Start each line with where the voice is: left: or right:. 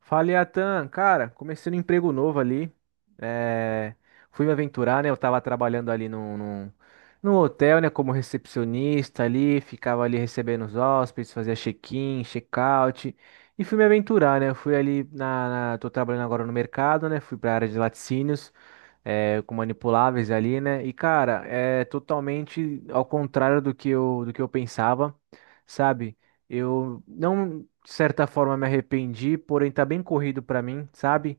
right: Falei, Atan, cara, comecei um emprego novo ali. É, fui me aventurar, né? Eu tava trabalhando ali num hotel, né? Como recepcionista ali, ficava ali recebendo os hóspedes, fazia check-in, check-out. E fui me aventurar, né? Eu fui ali na. Tô trabalhando agora no mercado, né? Fui pra área de laticínios, é, com manipuláveis ali, né? E, cara, é totalmente ao contrário do que eu pensava, sabe? Eu não de certa forma me arrependi, porém tá bem corrido pra mim, sabe?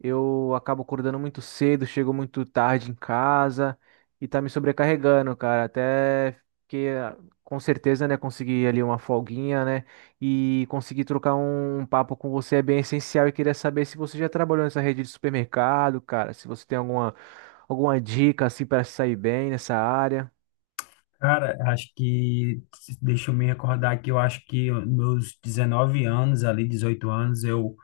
right: Eu acabo acordando muito cedo, chego muito tarde em casa e tá me sobrecarregando, cara. Até que com certeza, né, conseguir ali uma folguinha, né, e conseguir trocar um papo com você é bem essencial e queria saber se você já trabalhou nessa rede de supermercado, cara, se você tem alguma dica assim para sair bem nessa área.
left: Cara, deixa eu me recordar que eu acho que meus 19 anos, ali 18 anos, eu,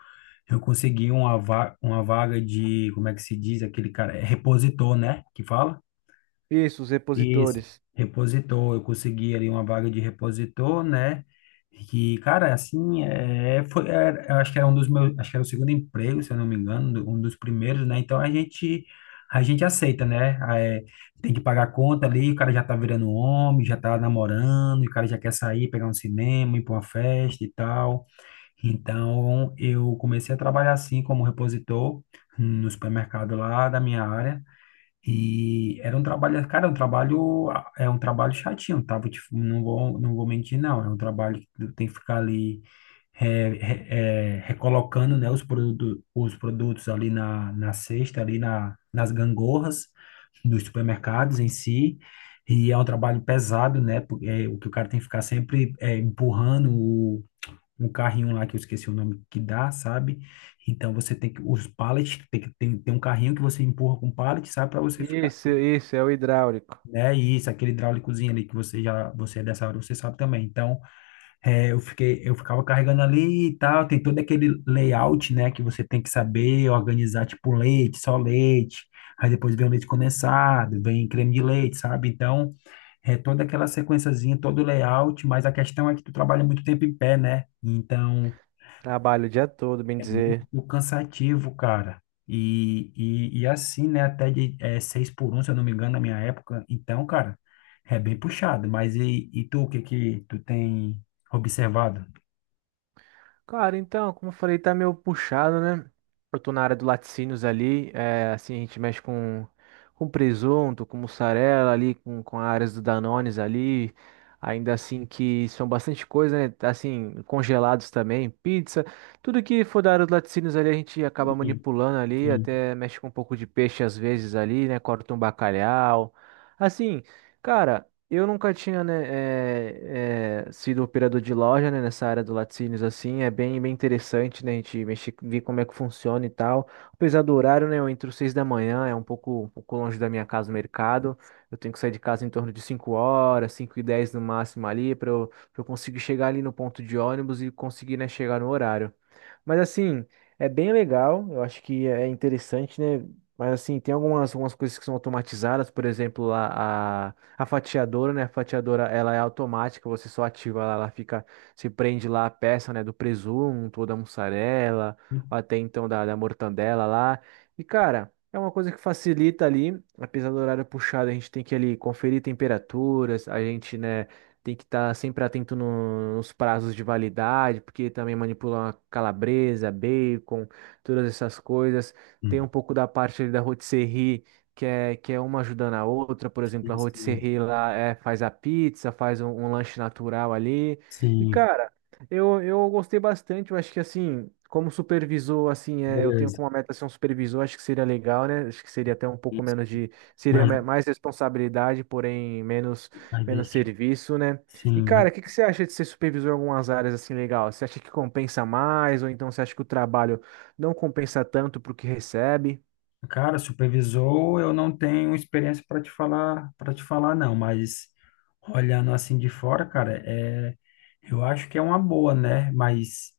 left: eu consegui uma vaga de, como é que se diz, aquele cara, é repositor, né, que fala?
right: Isso, os
left: Isso,
right: repositores.
left: repositor, eu consegui ali uma vaga de repositor, né? Que, cara, eu acho que era um dos meus, acho que era o segundo emprego, se eu não me engano, um dos primeiros, né? A gente aceita, né? Tem que pagar a conta ali, o cara já tá virando homem, já tá namorando, e o cara já quer sair, pegar um cinema, ir pra uma festa e tal. Então eu comecei a trabalhar assim como repositor no supermercado lá da minha área. E era um trabalho, cara, um trabalho, é um trabalho chatinho, tá? Vou te- não vou, não vou mentir, não. É um trabalho que tu tem que ficar ali recolocando, né, os produtos ali na cesta, nas gangorras dos supermercados em si. E é um trabalho pesado, né? Porque o que o cara tem que ficar sempre empurrando um carrinho lá que eu esqueci o nome que dá, sabe? Então você tem que os pallets, tem um carrinho que você empurra com pallet, sabe, para você ficar,
right: Isso é o hidráulico.
left: né? E isso, aquele hidráulicozinho ali que você é dessa hora, você sabe também. Então, eu ficava carregando ali e tal, tem todo aquele layout, né, que você tem que saber organizar tipo leite, só leite. Aí depois vem o leite condensado, vem creme de leite, sabe? Então, é toda aquela sequenciazinha, todo o layout, mas a questão é que tu trabalha muito tempo em pé, né? Então,
right: Trabalho o dia todo, bem
left: é
right: dizer.
left: muito cansativo, cara. E assim, né? 6 por 1, se eu não me engano, na minha época. Então, cara, é bem puxado. Mas tu, o que que tu tem observado?
right: Cara, então, como eu falei, tá meio puxado, né? Eu tô na área do laticínios ali, é, assim, a gente mexe com presunto, com mussarela ali, com áreas do Danones ali, ainda assim que são bastante coisa, né? Tá, assim, congelados também, pizza, tudo que for da área do laticínios ali a gente acaba
left: Sim,
right: manipulando ali,
left: sim.
right: até mexe com um pouco de peixe às vezes ali, né? Corta um bacalhau, assim... Cara, eu nunca tinha, né, sido operador de loja, né, nessa área do laticínios, assim, é bem, bem interessante, né, a gente mexer, ver como é que funciona e tal. Apesar do horário, né, eu entro 6 da manhã, é um pouco longe da minha casa, o mercado, eu tenho que sair de casa em torno de 5 horas, 5:10 no máximo ali, pra eu conseguir chegar ali no ponto de ônibus e conseguir, né, chegar no horário. Mas, assim, é bem legal, eu acho que é interessante, né, mas, assim, tem algumas coisas que são automatizadas, por exemplo, a- a fatiadora, né? A fatiadora, ela é automática, você só ativa ela fica, se prende lá a peça, né, do presunto, ou da mussarela, ou até então da mortandela lá. E, cara, é uma coisa que facilita ali, apesar do horário puxado, a gente tem que ali conferir temperaturas, a gente, né, tem que estar sempre atento nos prazos de validade, porque também manipula uma calabresa, bacon, todas essas coisas. Tem um
left: Hum,
right: pouco da parte ali da rotisserie que é uma ajudando a outra, por exemplo, a
left: sim, sim,
right: rotisserie lá é, faz a pizza, faz um lanche natural ali. E,
left: sim.
right: cara, eu gostei bastante, eu acho que assim, como supervisor, assim, é, eu tenho
left: Beleza.
right: como meta ser um supervisor, acho que seria legal, né? Acho que seria até um pouco
left: Isso.
right: menos de, seria
left: Mas,
right: mais responsabilidade, porém menos,
left: mas
right: menos
left: deixa.
right: serviço, né? E,
left: Sim, mas,
right: cara, o que que você acha de ser supervisor em algumas áreas assim legal? Você acha que compensa mais, ou então você acha que o trabalho não compensa tanto pro que recebe?
left: cara, supervisor, eu não tenho experiência para te falar, não. Mas olhando assim de fora, cara, é, eu acho que é uma boa, né? Mas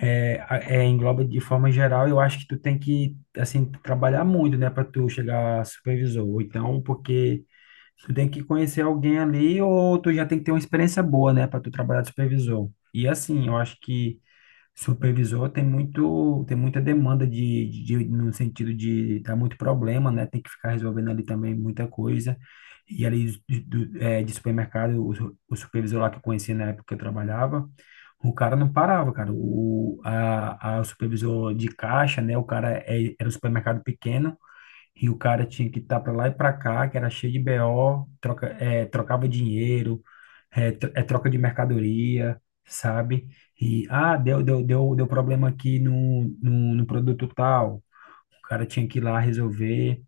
left: engloba de forma geral, eu acho que tu tem que, assim, trabalhar muito, né, para tu chegar a supervisor. Ou então, porque tu tem que conhecer alguém ali, ou tu já tem que ter uma experiência boa, né, para tu trabalhar de supervisor. E assim, eu acho que supervisor tem muita demanda no sentido de dar muito problema, né? Tem que ficar resolvendo ali também muita coisa. E ali de supermercado, o supervisor lá que eu conheci na época que eu trabalhava, o cara não parava, cara. O supervisor de caixa, né? Era um supermercado pequeno e o cara tinha que estar para lá e para cá, que era cheio de BO, trocava dinheiro, troca de mercadoria, sabe? Deu problema aqui no produto tal. O cara tinha que ir lá resolver.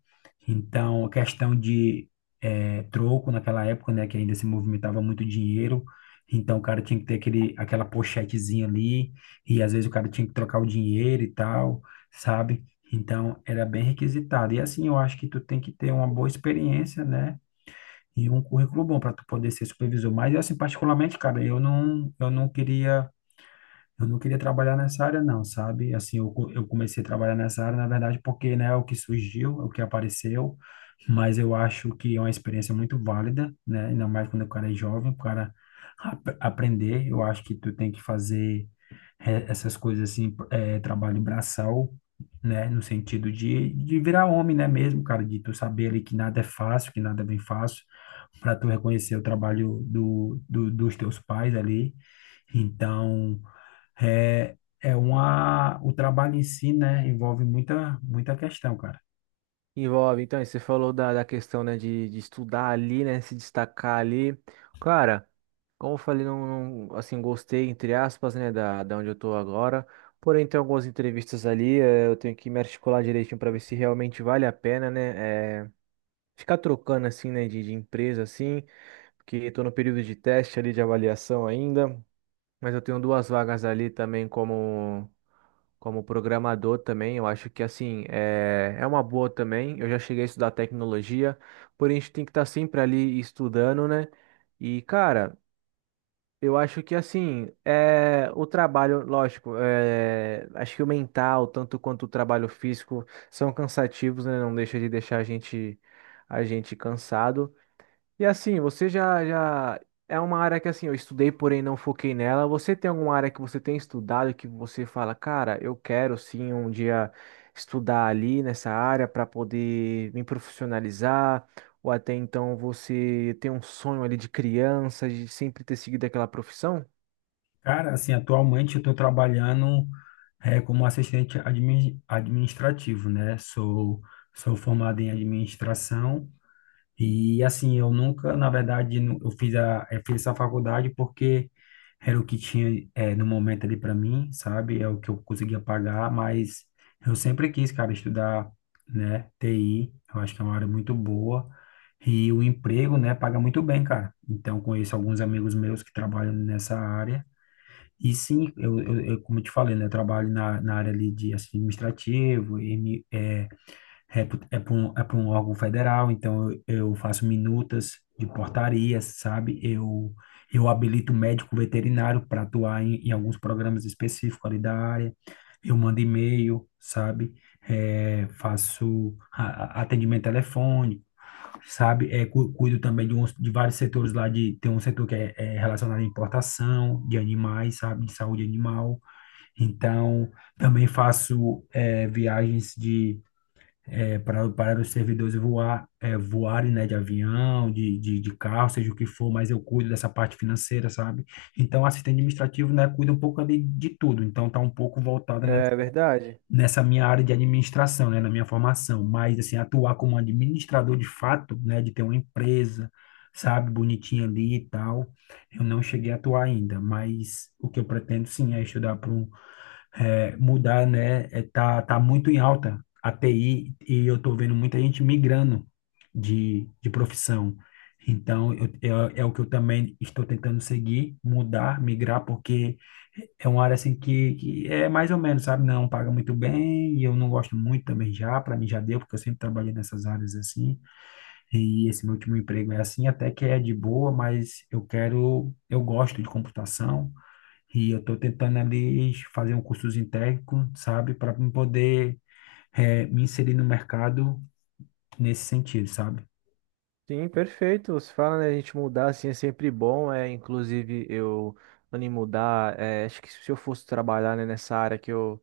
left: Então, a questão de troco naquela época, né, que ainda se movimentava muito dinheiro. Então, o cara tinha que ter aquela pochetezinha ali, e às vezes o cara tinha que trocar o dinheiro e tal, sabe? Então, era bem requisitado. E assim, eu acho que tu tem que ter uma boa experiência, né? E um currículo bom para tu poder ser supervisor. Mas, assim, particularmente, cara, eu não queria trabalhar nessa área, não, sabe? Assim, eu comecei a trabalhar nessa área, na verdade, porque, né, é o que surgiu, é o que apareceu, mas eu acho que é uma experiência muito válida, né? Ainda mais quando o cara é jovem, aprender. Eu acho que tu tem que fazer essas coisas assim, trabalho braçal, né? No sentido de virar homem, né, mesmo, cara? De tu saber ali que nada é fácil, que nada é bem fácil, para tu reconhecer o trabalho dos teus pais ali. Então. O trabalho em si, né, envolve muita questão, cara.
right: Envolve, então, e você falou da questão, né, de estudar ali, né, se destacar ali. Cara, como eu falei, não, assim, gostei, entre aspas, né, da onde eu tô agora. Porém, tem algumas entrevistas ali, eu tenho que me articular direitinho para ver se realmente vale a pena, né, ficar trocando, assim, né, de empresa, assim, porque tô no período de teste ali, de avaliação ainda. Mas eu tenho duas vagas ali também como programador também. Eu acho que assim é uma boa também. Eu já cheguei a estudar tecnologia, porém a gente tem que estar sempre ali estudando, né? E cara, eu acho que assim é o trabalho, lógico, é, acho que o mental tanto quanto o trabalho físico são cansativos, né? Não deixa de deixar a gente cansado. E assim, você já é uma área que assim, eu estudei, porém não foquei nela. Você tem alguma área que você tem estudado que você fala, cara, eu quero sim um dia estudar ali nessa área para poder me profissionalizar, ou até então você tem um sonho ali de criança, de sempre ter seguido aquela profissão?
left: Cara, assim, atualmente eu estou trabalhando como administrativo, né? Sou formado em administração. E assim, eu nunca, na verdade, eu fiz essa faculdade porque era o que tinha no momento ali para mim, sabe? É o que eu conseguia pagar, mas eu sempre quis, cara, estudar, né, TI. Eu acho que é uma área muito boa. E o emprego, né, paga muito bem, cara. Então, conheço alguns amigos meus que trabalham nessa área. E sim, eu como eu te falei, né, eu trabalho na área ali de administrativo, é por um órgão federal, então eu faço minutas de portarias, sabe? Eu habilito médico veterinário para atuar em alguns programas específicos ali da área. Eu mando e-mail, sabe? É, faço atendimento telefônico, sabe? Cuido também de vários setores lá de tem um setor que é relacionado à importação de animais, sabe? De saúde animal. Então, também faço viagens para os servidores voarem, né, de avião, de carro, seja o que for, mas eu cuido dessa parte financeira, sabe? Então, assistente administrativo, né, cuida um pouco ali de tudo. Então, tá um pouco voltada
right: É verdade.
left: nessa minha área de administração, né, na minha formação. Mas, assim, atuar como administrador de fato, né, de ter uma empresa, sabe, bonitinha ali e tal, eu não cheguei a atuar ainda. Mas o que eu pretendo, sim, é estudar para um mudar, né? Tá muito em alta a TI e eu tô vendo muita gente migrando de profissão. Então, eu, é o que eu também estou tentando seguir, mudar, migrar, porque é uma área que é mais ou menos, sabe? Não paga muito bem e eu não gosto muito também já, para mim já deu, porque eu sempre trabalhei nessas áreas assim. E esse meu último emprego é assim, até que é de boa, mas eu quero, eu gosto de computação, e eu estou tentando ali fazer um cursozinho técnico, sabe, para poder me inserir no mercado nesse sentido, sabe?
right: Sim, perfeito. Você fala, né? A gente mudar assim é sempre bom. É, inclusive, eu, antes de mudar, é, acho que se eu fosse trabalhar, né, nessa área que eu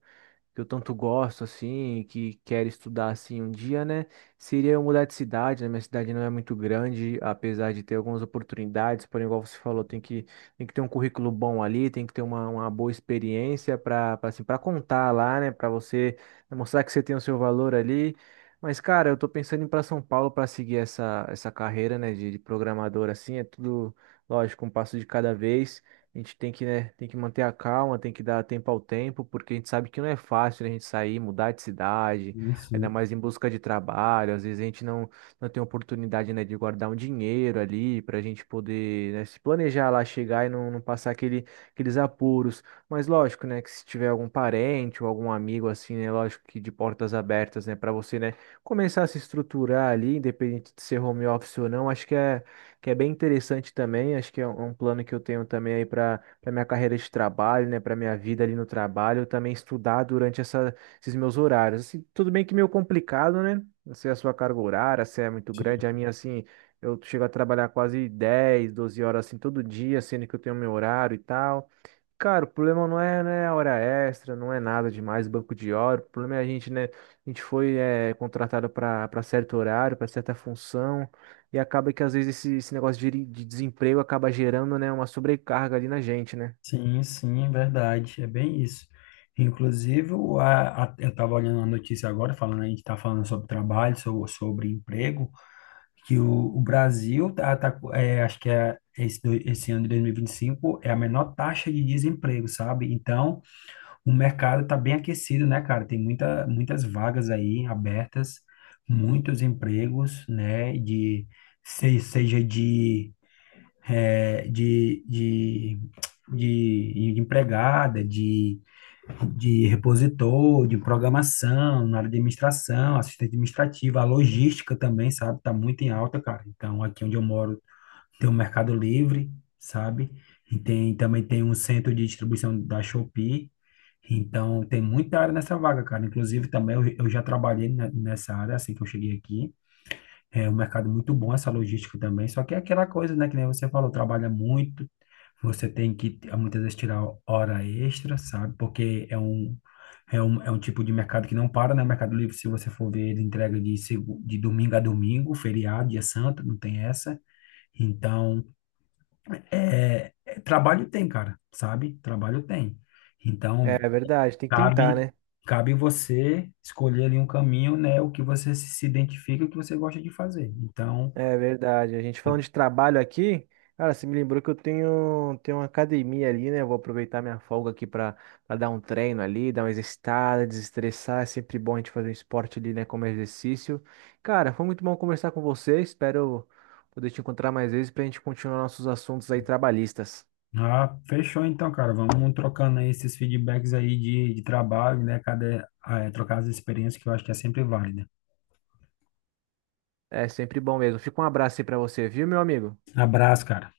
right: que eu tanto gosto, assim, que quero estudar, assim, um dia, né? Seria eu mudar de cidade, né? Minha cidade não é muito grande, apesar de ter algumas oportunidades, porém, igual você falou, tem que ter um currículo bom ali, tem que ter uma boa experiência para, assim, para contar lá, né? Para você né, mostrar que você tem o seu valor ali. Mas, cara, eu tô pensando em ir para São Paulo para seguir essa carreira, né, de programador, assim, é tudo, lógico, um passo de cada vez. A gente tem que, né, tem que manter a calma, tem que dar tempo ao tempo, porque a gente sabe que não é fácil, né, a gente sair, mudar de cidade, ainda
left: Isso.
right: mais em busca de trabalho. Às vezes a gente não tem oportunidade, né, de guardar um dinheiro ali para a gente poder, né, se planejar lá, chegar e não passar aqueles apuros. Mas lógico, né, que se tiver algum parente ou algum amigo assim, né, lógico que de portas abertas, né, para você, né, começar a se estruturar ali, independente de ser home office ou não, acho que é bem interessante também. Acho que é um plano que eu tenho também aí para minha carreira de trabalho, né, para minha vida ali no trabalho, eu também estudar durante esses meus horários. Assim, tudo bem que meio complicado, né? Não sei a sua carga horária, se é muito grande, a minha assim, eu chego a trabalhar quase 10 12 horas assim todo dia, sendo que eu tenho meu horário e tal. Cara, o problema não é, né, hora extra, não é nada demais, banco de hora. O problema é a gente, né? A gente foi contratado para certo horário, para certa função, e acaba que às vezes esse negócio de desemprego acaba gerando, né, uma sobrecarga ali na gente, né?
left: Sim, sim, é verdade. É bem isso. Inclusive, eu estava olhando uma notícia agora, falando, a gente está falando sobre trabalho, sobre emprego, que o Brasil acho que é esse, esse ano de 2025 é a menor taxa de desemprego, sabe? Então, o mercado está bem aquecido, né, cara? Tem muitas vagas aí abertas, muitos empregos, né? De, se- seja de, eh, de empregada, de repositor, de programação, na área de administração, assistente administrativa, a logística também, sabe? Está muito em alta, cara. Então, aqui onde eu moro, tem o Mercado Livre, sabe? E tem, também tem um centro de distribuição da Shopee. Então, tem muita área nessa vaga, cara. Inclusive, também eu já trabalhei nessa área assim que eu cheguei aqui. É um mercado muito bom essa logística também. Só que é aquela coisa, né? Que nem você falou, trabalha muito. Você tem que, muitas vezes, tirar hora extra, sabe? Porque é um tipo de mercado que não para, né? O Mercado Livre, se você for ver, ele entrega de, de domingo a domingo, feriado, dia santo, não tem essa. Então, trabalho tem, cara, sabe? Trabalho tem.
right: É,
left: Então,
right: é verdade, tem que tentar,
left: cabe,
right: né?
left: cabe você escolher ali um caminho, né? O que você se identifica, o que você gosta de fazer. Então,
right: É verdade. A gente falando de trabalho aqui, cara, você me lembrou que eu tenho uma academia ali, né? Eu vou aproveitar minha folga aqui para dar um treino ali, dar uma exercitada, desestressar. É sempre bom a gente fazer um esporte ali, né? Como exercício. Cara, foi muito bom conversar com você. Espero poder te encontrar mais vezes pra gente continuar nossos assuntos aí trabalhistas.
left: ah, fechou então, cara. Vamos trocando aí esses feedbacks aí de trabalho, né? Trocar as experiências que eu acho que é sempre válida.
right: É sempre bom mesmo. Fica um abraço aí pra você, viu, meu amigo?
left: Abraço, cara.